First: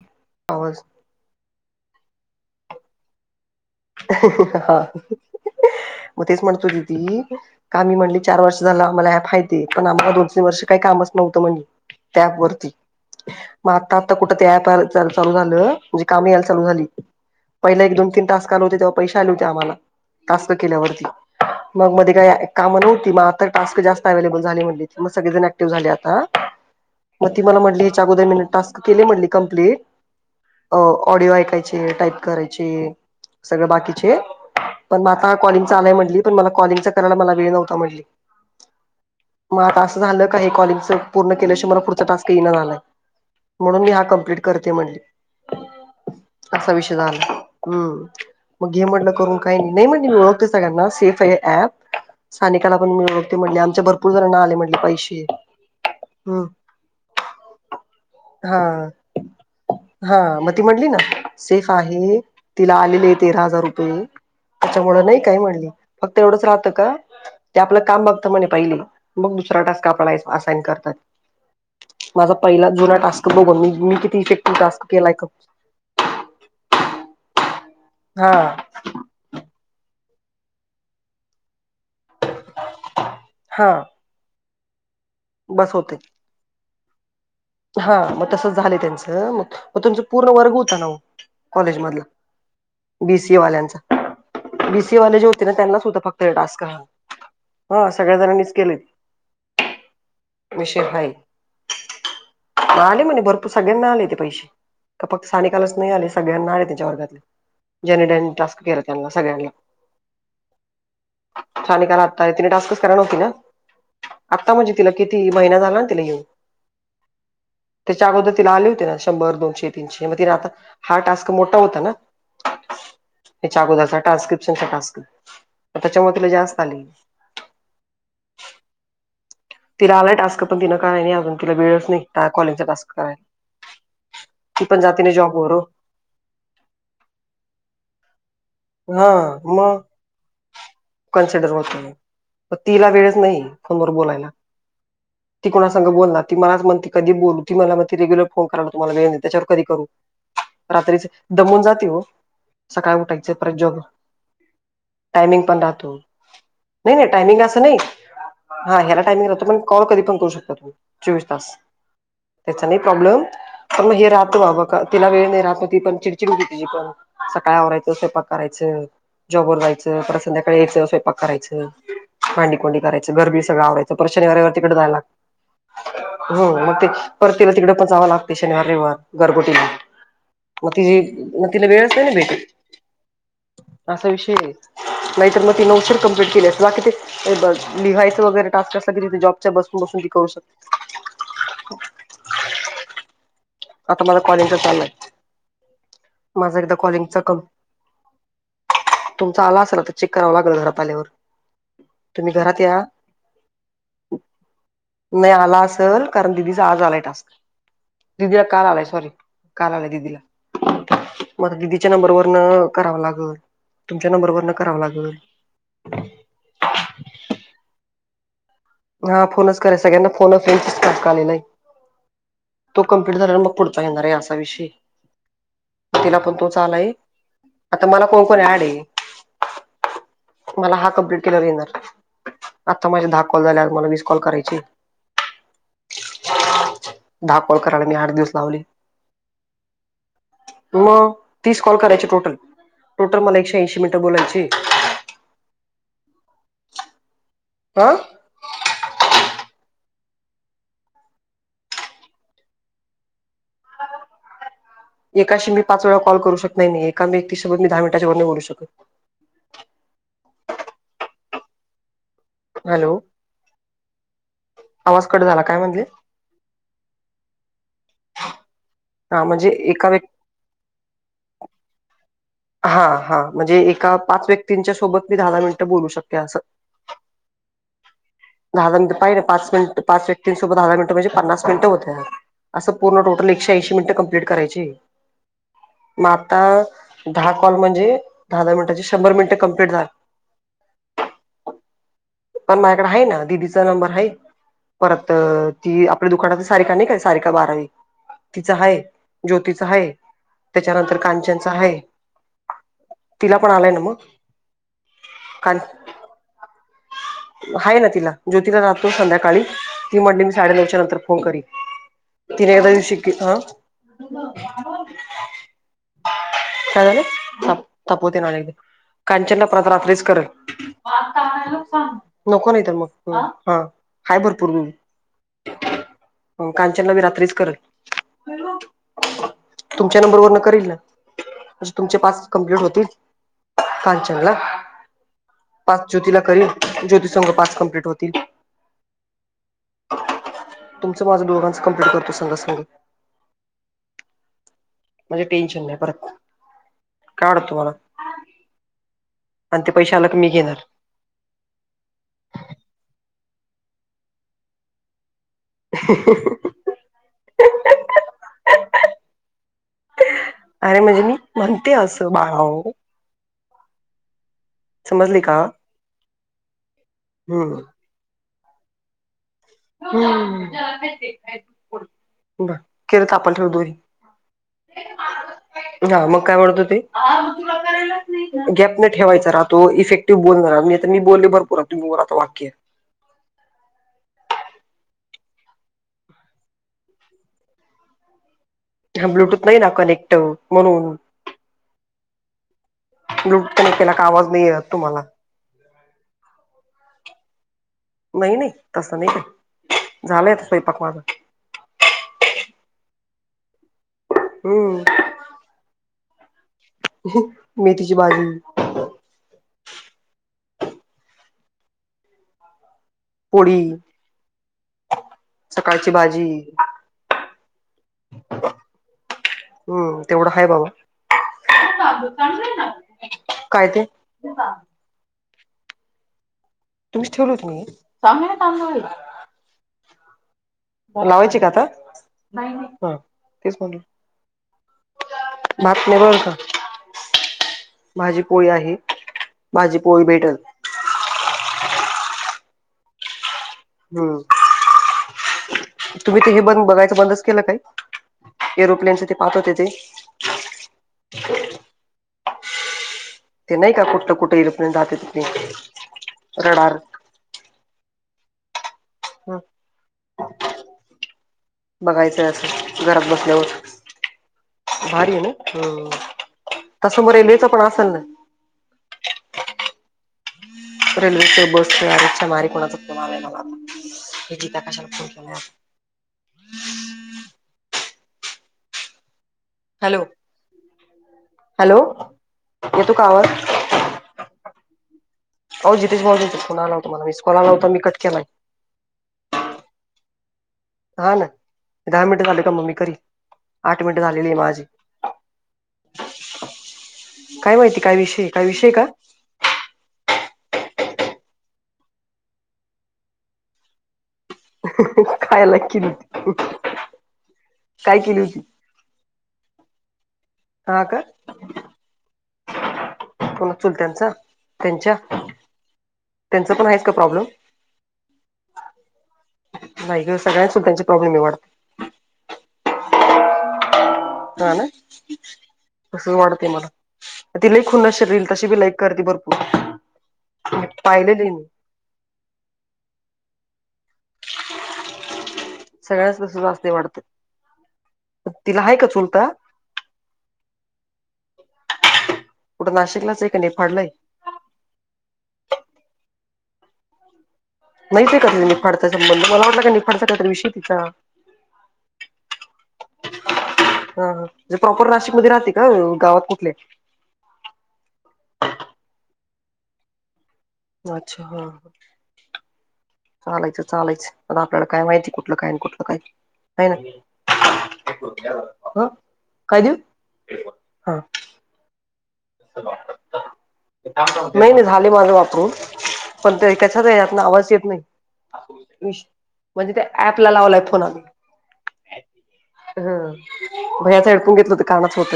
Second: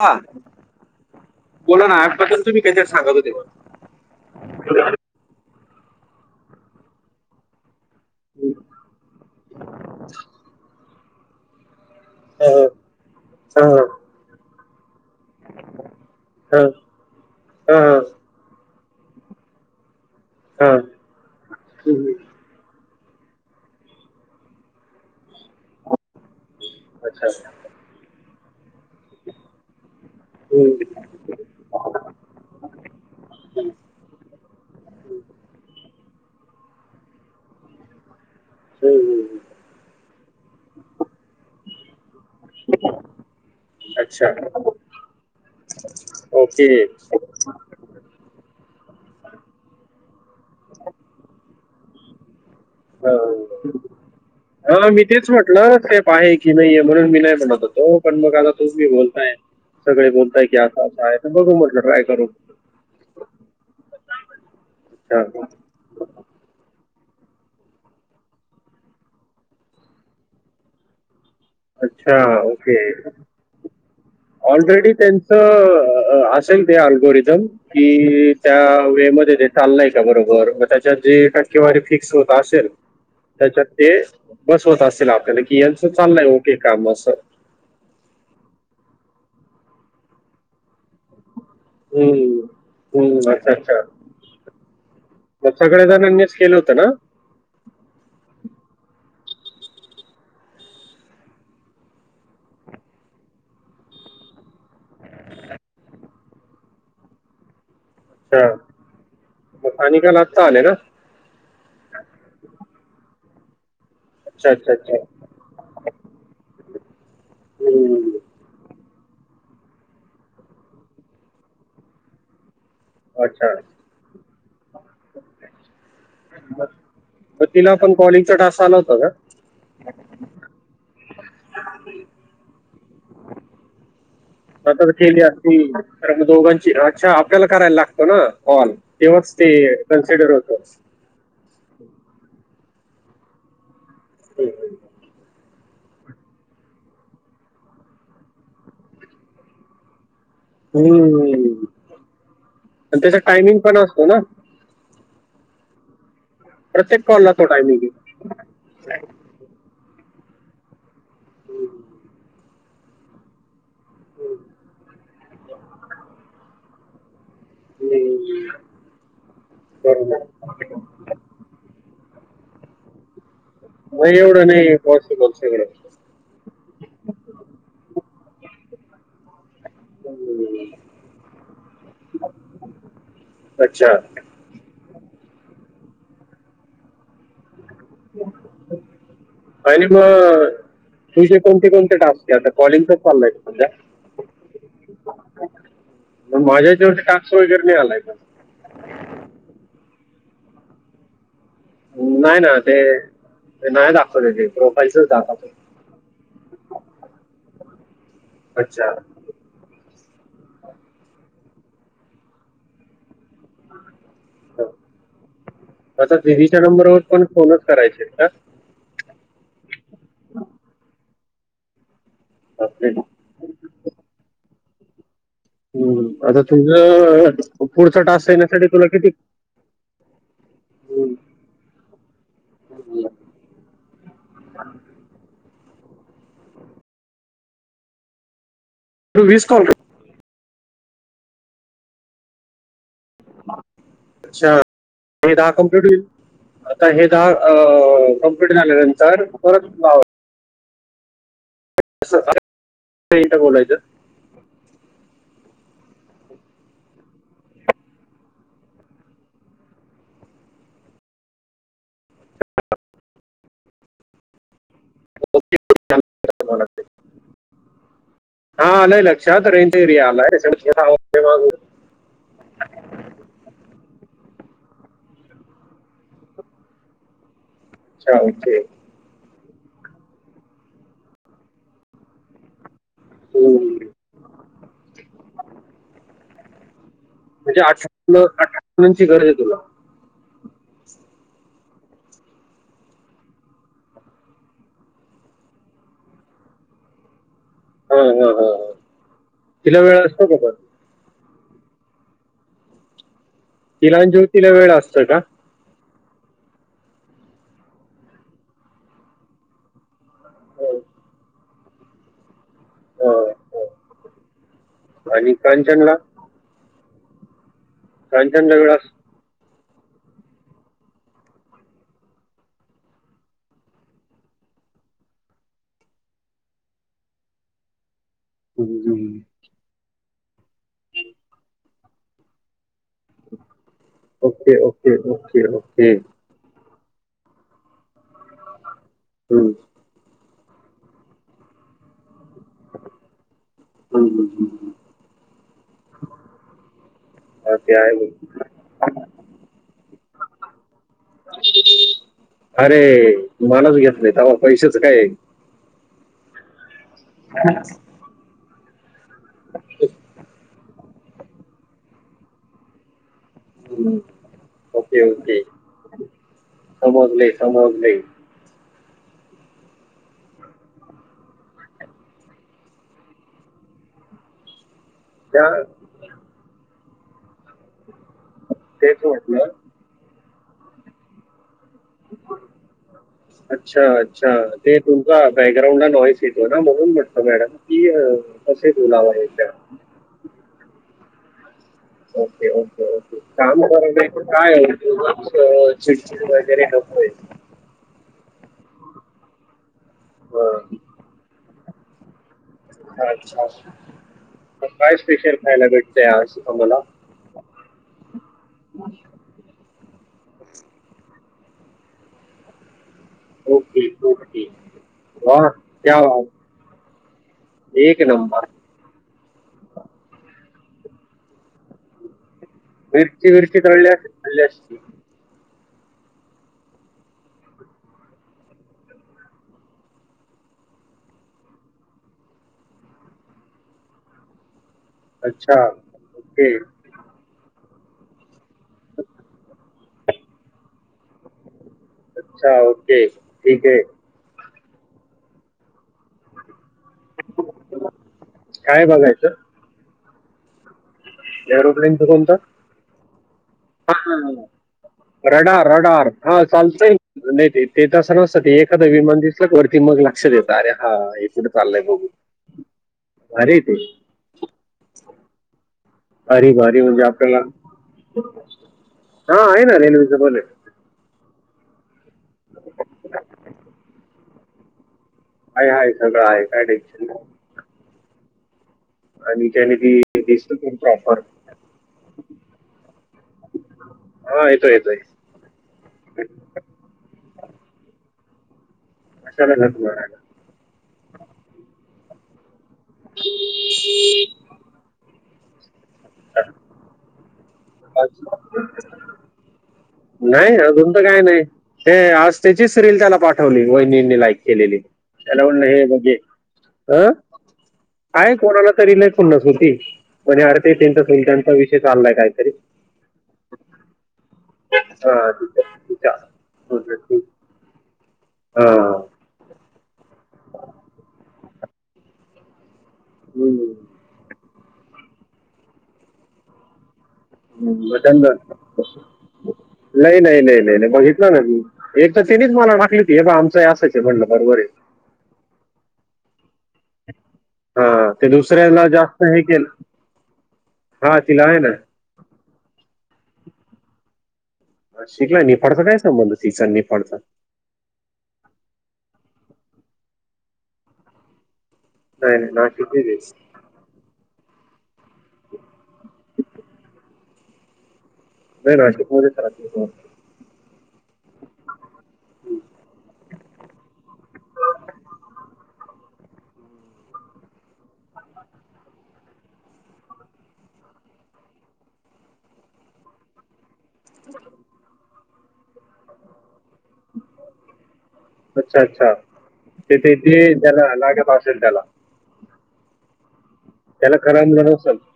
हा होस बोला ना आठजपर्ंतु म्ही त्याहीच्यात सांगतोव. हा म ते तेच म्हणतो ददी काम्ही म्हणली चार वर्ष झालं आम्हाला ह फातीे पण आ्हा दोन तीन वर्ष काही कामचवतं म्हणले. त्याप अह, वरती मग अह, आत्ता आता कुठं ते प काम चालु झाल म्हणजे काम यायला चालू अह, झाली पहिला एक अह, दोन तीन टास्क काल होते तेव्हा पैसे आले होते आम्हाला टास्क अह, केल्यावरती. मग मध्ये काय काम नव्हती मग आता टास्क जास्त अवेलेबल झाले म्हणलीती मग सगळे झन ॲ टिव झाली आता. म अच्छा ती मला म्हटली येच्या अगोदर मी टास्क केले म्हणली कंप्लीट अ हम्म, ऑडिओ ऐकायचे टाईप करायचे. सगळं बाकीचे. पण म आता कॉलिंग च आलाय म्हटली पण मला कॉलिंग चा करायला मला वेळ नव्हता म्हटली. हम्म हम्म. मग आता अस झालं काही कॉलिंगचं पूर्ण केल्या शिवाय मला पुढचा टास्क ती म्हणालं म्हणून मी हा अच्छा कम्प्लीट करते म्हणली. ओके. असा विषय झाला हम्म मग हे म्हटलं करून काही नाही नाही म्हणे मी ओळखते सगळ्यांना सेफ ये ऍप. सानिकाला पण मी ह ओळखते म्हणली आमच्या भरपूर जणांना आले म्हटले ह मी पैसे तेच म्हटलं टेप आहे हम्म की नाहीय म्हणून मी नाही म्हणत होत हो पण मग हा आता. [unintelligible] हा बोलताय मग की ती असं म्हटली ना असं आहे तर बघू सेफ म्हटलं आहे ट्राय करू तिला आलेलेत तेरा हजार रुपये त्याच्यामुळ नाही काई अच्छा म्हणली फक्त एवढंच राहतं का ते आपलं काम बघत म्हणे पहिले मग दुसरा टास्क आपण आयस असाइन करतात. अच्छा माझा पहिला ओके जुना टास्क बघुन मी मी किती इफेक्टिव टास्क ऑलरेडी केलाय का त्यांचं अह, असेल ते अल्गोरिदम की हा त्या वे मध्ये ते चालय का बरोबर न त्याच्यात जे टक्केवारी फिक्स होत ता असेल त्याच्यात हा ते बसवत असतील आपल्याला कि बस यांच होते चाललंय ते काम असं. हा मग तसंच झाले त्यांचं मग म तुमच पूर्ण वर्ग होता नाहो कॉलेजमधला. हम्म हम्म अच्छा अच्छा. बी सी ए वाले जे होते ना मग त्यांनाच सगळ्या होता फक्त हे जणांनीच केलं टास्क. होतं ना हा सगळ्या जणांनीच केले विषय हाय. आले म्हणे भरपूर सगळ्यांना आले ते पैसे का फक्त सानिकालच नाही आले सगळ्यांना आले त्यांच्या वर्गातले. ज्यानी ड्यानी अच्छा टास्क केलं त्यांना सगळ्यांनला. मग अनिकाला आत्ता आले ना सानिकाला आता तिने टास्कस कराय नव्हती ना अच्छा आता अच्छा म्हणजे तिला अच्छा किती महिना झालाना तिला येऊन. हम्म. त्याच्या अगोदर तिला आले होते ना शंभर दोनशे तीनशे मग तिला आता हा टास्क मोठा होता ना. [inaudible] याच्या आगोदचा ट्रान्स्क्रिप्शन चा टास्क त्याच्या मुळे तिला जास्त आले. म तिला पण कॉलिंगचा टास्क आला होता का? तिला आलाय टास्क पण तिनं काय नाही अजून तिला वेळच नाही का -कॉलिंगचा टास्क करायला. ती पण सतत जाते ना केली जॉबवर असती. तर मग दोघांची अच्छा आपल्याला करायला लागतो ना कॉल हा तेव्हाच ते मग कन्सिडर होत. कन्सिडर होतय प तिला वेळच नाहीये फोनवर बोलायला. हम्म ती कोणा सांग बोलणार ती मलाच म्हणते कधी बोलू ती मला म्हणते रेगुलर फोन करायला तुम्हाला वेळ नाही त्याच्यावर कधी करू. रात्रीचे दमून हम्म. जाती हो आणि सकाळी त्याचा उठायचे टायमिंग पण असतो ना टायमिंग पण राहतो नाही प्रत्येक नाही कॉलला टायमिंग तो असं नाही. हा आहे ह्याला टायमिंग राहतो पण कॉल कधी पण करू शकता तुम्ही चोवीस तास. हम्म. त्याचा नाही प्रॉब्लेम पण मग हे राहतं बाबा तिला वेळ नाही राहत ती पण चिडचिडती होते तिची पण. सकाळ आवरायचं स्वयंपाक हम्म. करायचं जॉब वर जायचं परत बरोबर संध्याकाळी यायचं स्वयंपाक करायचं. भांडीकुंडी करायचं घरबीर सगळं आवरायचं परत नाही शनिवार एवढं रविवार तिकडे नाही जाव लाग पॉसिबल सगळं [unintelligible] हो मग ते परत ते तिला तिकडे पण जावं लागते शनिवार रविवार गरगुटीला. हम्म. म तिची म तिला वेळच नाही ना भेटत. अच्छा असा विषय आहे,, नाहीतर मग तीन ऊशीर कमप्लीट केली असती,, बाकी ते बघऽ लिहायचं वगैरे टास्क असल कि ति ते जॉबच्या बसू आणि बसून ती करू मग शकत्या. तुझे कोणते कोणते टास्क आहे, आता कॉलिंगच चाललंयऽ आता मला कॉलिंगचा चाललाय. म माझा माझ्या एकदा हच्यावर कॉलिंगचा टाक्स कम वगैरे नाही आलाय का? तुमचा आला असल आता, चेक करावं लागेल घरात आल्यावर. तुम्ही नाही ना घरात ते,, या नाही दाखवतेय ते,, प्रोफाईलचच दाखवतऽ ल कारण दिदीचा आज आलाय टास्क, दिदीला काल आलाय अच्छा सॉरी. हं. काल आलाय दिदीला, म आता दिदीच्या नंबर वरन करावं लागल. तुमच्या नंबरवरन करावं लागल. म आता दिदीच्या नंबरवर पण फोनच करायचे का? हा, फोनच कराय, सगळ्यांना फोन अ फ्रेंड चाच टास्क आलेलाय. तो आपले. कंप्लिट झाल्यावर मग पुढचा येणार आहे, असा विषयऽ हम्म,, आता तुझं आता पुढचा मला कोण टास्क कोण ऍड येण्यासाठी तुला आहे कितीऽ मला हा कंप्लीट केल्यावर एणार, आता माझे हम्म. धाऽ कॉल झालेत, अजुन मला विस कॉल करायचेत. दहा कोल करायला मी आठ दिवस लावले. तु विस कॉल ऽ मग, तीस कॉल करायची टोटल, टोटल मला एकशे ऐंशी मिनट बोलायचेय. अच्छा हे दहा कंप्लीट होईल, आता हे दहाऽ आं,, कंप्लीट झाल्यानंतर परतऽ अरेटा बोलायचं. एकाशी मी पाच वेळा कॉल करू शकत नाही, एका व्यतिसोबत मी दहा मिनिटाच्या वर नाही बोलू शकत. हॅलो, आवाज कट झाला, काय म्हटले? हा, आलंय हा लक्षात, म्हणजे रेंज एका व्यक् एरिया आलाय. ते वाज. हा हा, म्हजे, एका पाच व्यक्तींच्या सोबत मी दहा, दहा मिनिटं बोलू शकते असं. [inaudible] दहा मिनट पाच पाचट पाच व्यक्ती संग दहा, दहा मिनट म्हणजे पन्नास मिनट होत्यात. असं पूर्ण टोटल एकशे ऐंशी हम्म. मिनिटं कंप्लीट करायचीय, मग आताऽ दहा कॉल म्हणजे, अठरा दहा दहा अठरा मिनटची मुलांची शंभर गरज आहे मिनटे तुला कंप्लीट झाऽ पण मा्झ्याकड आहे ना, दिदीचा नंबर आहे. परत, ती आपल्या दुकानात सारिका नाही काय, सारिका बारावीऽ हा, हा, हा, तिचा हा. हाय, ज्योतीच तिला हाय, वेळ असतो का पण त्याच्यानंतर कांचनचा हाय. तिला पण आलाय ना मग, तिला आणि ज्योतीला वेळ असतो का काणऽ आहे ना तिला, ज्योतीला राहतो संध्याकाळी, ती म्हटली मी हा, साडेनऊच्या नंतर फोन करीनऽ तिने एकदासऽ हा, काय हा. आणि कांचनला झालंय? तपवते नाला एक, कांचनला वेळ असतो कांचन ना प्रत रात्रीच करलऽ सांग मग नको नाही तर मग हा हाय भरपूर हो कांचनका मी रात्रीच करल हम्म. होयव तुमच्या नंबर वर न करील तुमचे पाच कंप्लीट होतील काल म्हणलं ओके ओके ओके पाच ओके ज्योतीला करील ज्योती संघ पाच कम्प्लीट होतील. हम्म, तुमचं माझं दोघांचं कमप्लीट करतो संग संग. हम्म, हम्म. म्हणजे टेन्शन नाही परत,, काय वाटत तुमाला? हॅलो, आणि ते पैसे आला का मी घेणार. अरे, घेतलय, थांबा, त्हा पैशाच कायय? [unintelligible] [unintelligible] [unintelligible] [unintelligible] अरे म्हणजे मी म्हणते असं बाळा ओ हम्म समजली ओके-ओके का हम्म समजले-समोजले. हम्म [unintelligible] किर थापल ठेव दोरी त्या [unintelligible] हा मग काय म्हणतो ते हा मंग तुला करेलच. गॅप न तेच ठेवायचचा म्हटलं राहतो इफेक्टिव्ह बोलना नाही तर मी बोलले भरपूर बोलले तुम्ही बोला आता वाक्य. [unintelligible] अच्छा-अच्छा ते तुमचा बॅकग्राऊंडला नॉईस येतो ना म्हणून म्हटत मॅडम की अ हा ब्लूटूथ नाही ना कनेक्ट म्हणून. ओके-ओके-ओके ब्लूटूथ काम कनेक्ट कर केला का नाही तर आवाज काय येत तुम्हाला उगाच चिडचिड वगैरे नकोय. नाही-नाही तसं नाही काही झालाय आता हां. स्वयंपाक माझा. अच्छा हम्म काय स्पेशल खायला भेटतंय आज आम्हाला. [unintelligible] मेथीची भाजी. [unintelligible] पोळी ओके ओके वा सकाळची क्या वा भाजी. एक नंबर. हम्म तेवढा हाय बाबा. मिरची मिरची काय ते तळली असती तर खाल्ली असती. तुम्हीच तुम्हीच ठेवल होत ना हे चांगले तांदुळ आहे. ओ लावायची का आता नाही-नाही ह तेच म्हण [unintelligible] भात नाही बरका. ओके माझी पोळी आहे माझी पोळी भेटल. अच्छा ओके ठीक आहे. हम्म तुम्ही तिघे बंद बघाय बंदच केलं काही काय एरोप्लेनच ते बघायचं पाहत होते तेे. एरोप्लेन कोणत? ते नाही का कुठलं कुठे एरोप्लेन जाते तिथे रडार-रडार हा रडार चालतय. नाही ते ते तस नसतं ते एक एखाद्य विमान दिसलं वरती मग लक्ष देत अरे हा हे कुठं चालय बघू. बघायचं घरात भारी आहे बसल्यावर ते भारी आहे ना ह. अर भरी म्हणजे आपल्याला हा आहे ना रेल्वेच बर रेल्वेच बसच आरच्या मारी कोणाचा फोन आलाय मला हे हित कशाला फोन केला मला काय आहेय सगळं आहे काय टेन्शन नाही आणि त्याने हॅलो तेी दिसतो त्यांची ऑफर हॅलो येतो का आवाज हा येतोय येतोय हो जितेश मोला होता मला विस्कॉलावता मी क केलाय मशाला घला हा ना दहा मिनट झाले का मम्मी करी आठ मिनट झालेली आहे माझी काय माहिती काय विषय काय विषय का? नाही अजून तर काय नाही ते आज त्याचीच रीलील त्याला पाठवली वहिनींनी लायक केलेले त्याला काय म्हणलं लाईक हे केली होती म्हणजे अ काय केली आहे होती कोणाला तरी खुन्नस होती म्हण अर्थ हा का त्यांचा सुलताचा विषय चाललाय काही तरी कोणा चुलत्यांचा त्यांच्या हा, तिच्या- तिच्या. त्यांच पण आहेच का प्रॉब्लेम. हा बाई ग सगळ्या सुट्ट्यांचे प्रॉब्लेम वाटतं हम् ह. हा ना कस वाढते मला ति लेक ह नशीर रल धनगर तशी बी लाईक करते भरपूर लय लय लय लय लय पाहिलेली बघितलं ना मी एक तर त्यानीच मला टाखली ती हे बा आमचं हे असायच म्हणलं बरोबर आहे. सगळ्याच तस जास्त वाटतं. हा ते तिला आहे दुसऱ्याला का जास्त चुलता हे केलं हा तिला आहे ना. कुठं नाशिकलाच एक का नाही फाडलंय. शिकला निफाडचा काय संबंध तिच निफाडता. नाहीत आहे का त निफाडचा संबंध मला वाटला का निफाडचा काहीत विषय तिचा नाही नाही ना किध देे. हाे प्रॉपर नाशिकमध्येध्ये राहते का गावात कुठले? नाही ना. अच्छा हा ह. चालायचं चालायच आता आपल्याला काय माहितीय कुठलं काय कुठलं काय काय ना. ह काय देऊ हा. नाही नाही झाले माझ वापरून पण ते एकाच्यातत ना आवाज येत नाही. अच्छा अच्छा म्हणजे त्या ते ते ऍप ला जे लावलाय त्याला फोनने लागत असेल त्याला ह भयाच त्याला हडकून घेतलं होत करमलं कानाच नसेल होत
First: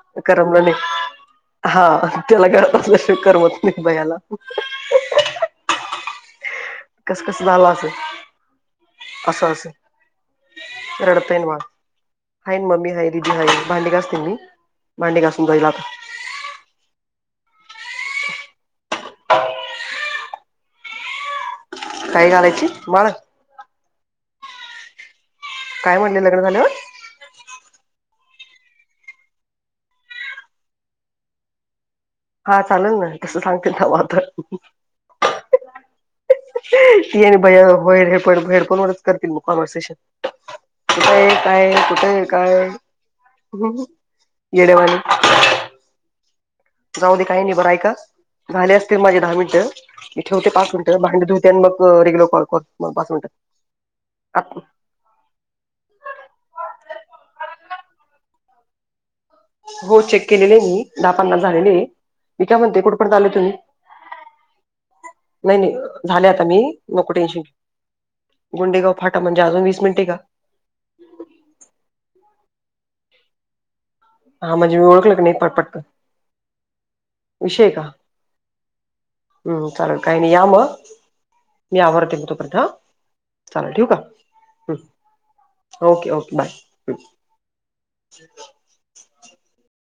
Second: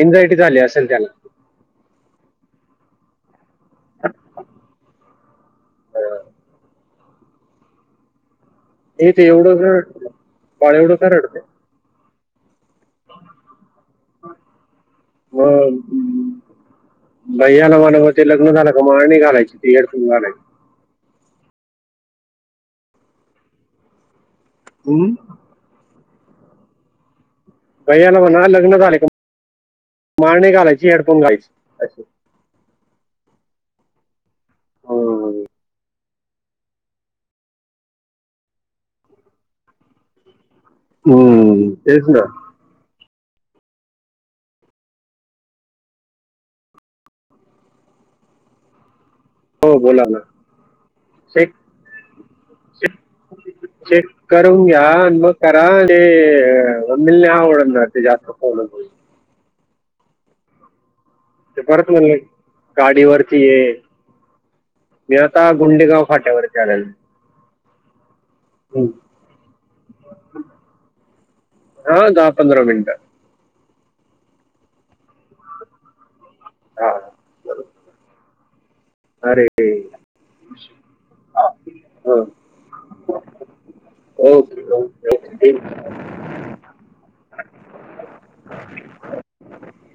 एन्झायटी झाली करमलाने असेल त्याला हा त्याला घरातातलं शे करमत म भयाला कसं कसं झालं असं. हे ते असं एवढं का बाळ एवढं असं का रड रडते तनवाद हा मम्मी हय रीदी हा भांडी घासतील मी भांडी घासून जाईला मग आता भैयाला म्हनव ते लग्न झालं का माणी घालायची ते हेडफून घालायची. काही घालायची मला हम्. काय म्हणले लग्न झाल्यावर गैयाला म्हणा लग्न झाले का मारणी घालायची हेडफोन घालायची असशी. हा चालेल ना तसं सांगतील ना म तर हम्म. ती आहे भया हो हे प हेडपोन वच करतील मग कॉम्हर्सेशन कुठ आहे हम्म. काय कुठे तेच ना आहे काय गेडेवाली जाऊ दे काही नाही बरय का झाले असतील माझे दहा मिनट. हो बोला ना इथे होते पाच मिनिट भांडध होते चेक आणि मग रेग्युलर कॉॉ पाच मिनिट चेक करून घे. हन मग कराली मम नाही आवडणार जातण हो चेक केलेले आहे मी दहा पन्नास ते झालेले आहे परत म्हणले मी काय म्हणते कुठ पण चालय गाडीवरती तुम्ही? ये मी आता नाही नाही गुंडेगाव झाले आता फाट्यावरती मी आलेलो नको टेन्शन घे. गुंडेगा फाटेल म्हणजे अजून वीस मिनटे काय? हा दहा पधरा मनिट हा म्हणजे मी ओळखलं नाही पटपट हो. विषय आहे काय अरे हम् चालेल काही नाही या मग मी आवारते हो तोपयंत चालेल ठीक ओके आहे. Okay okay okay bye.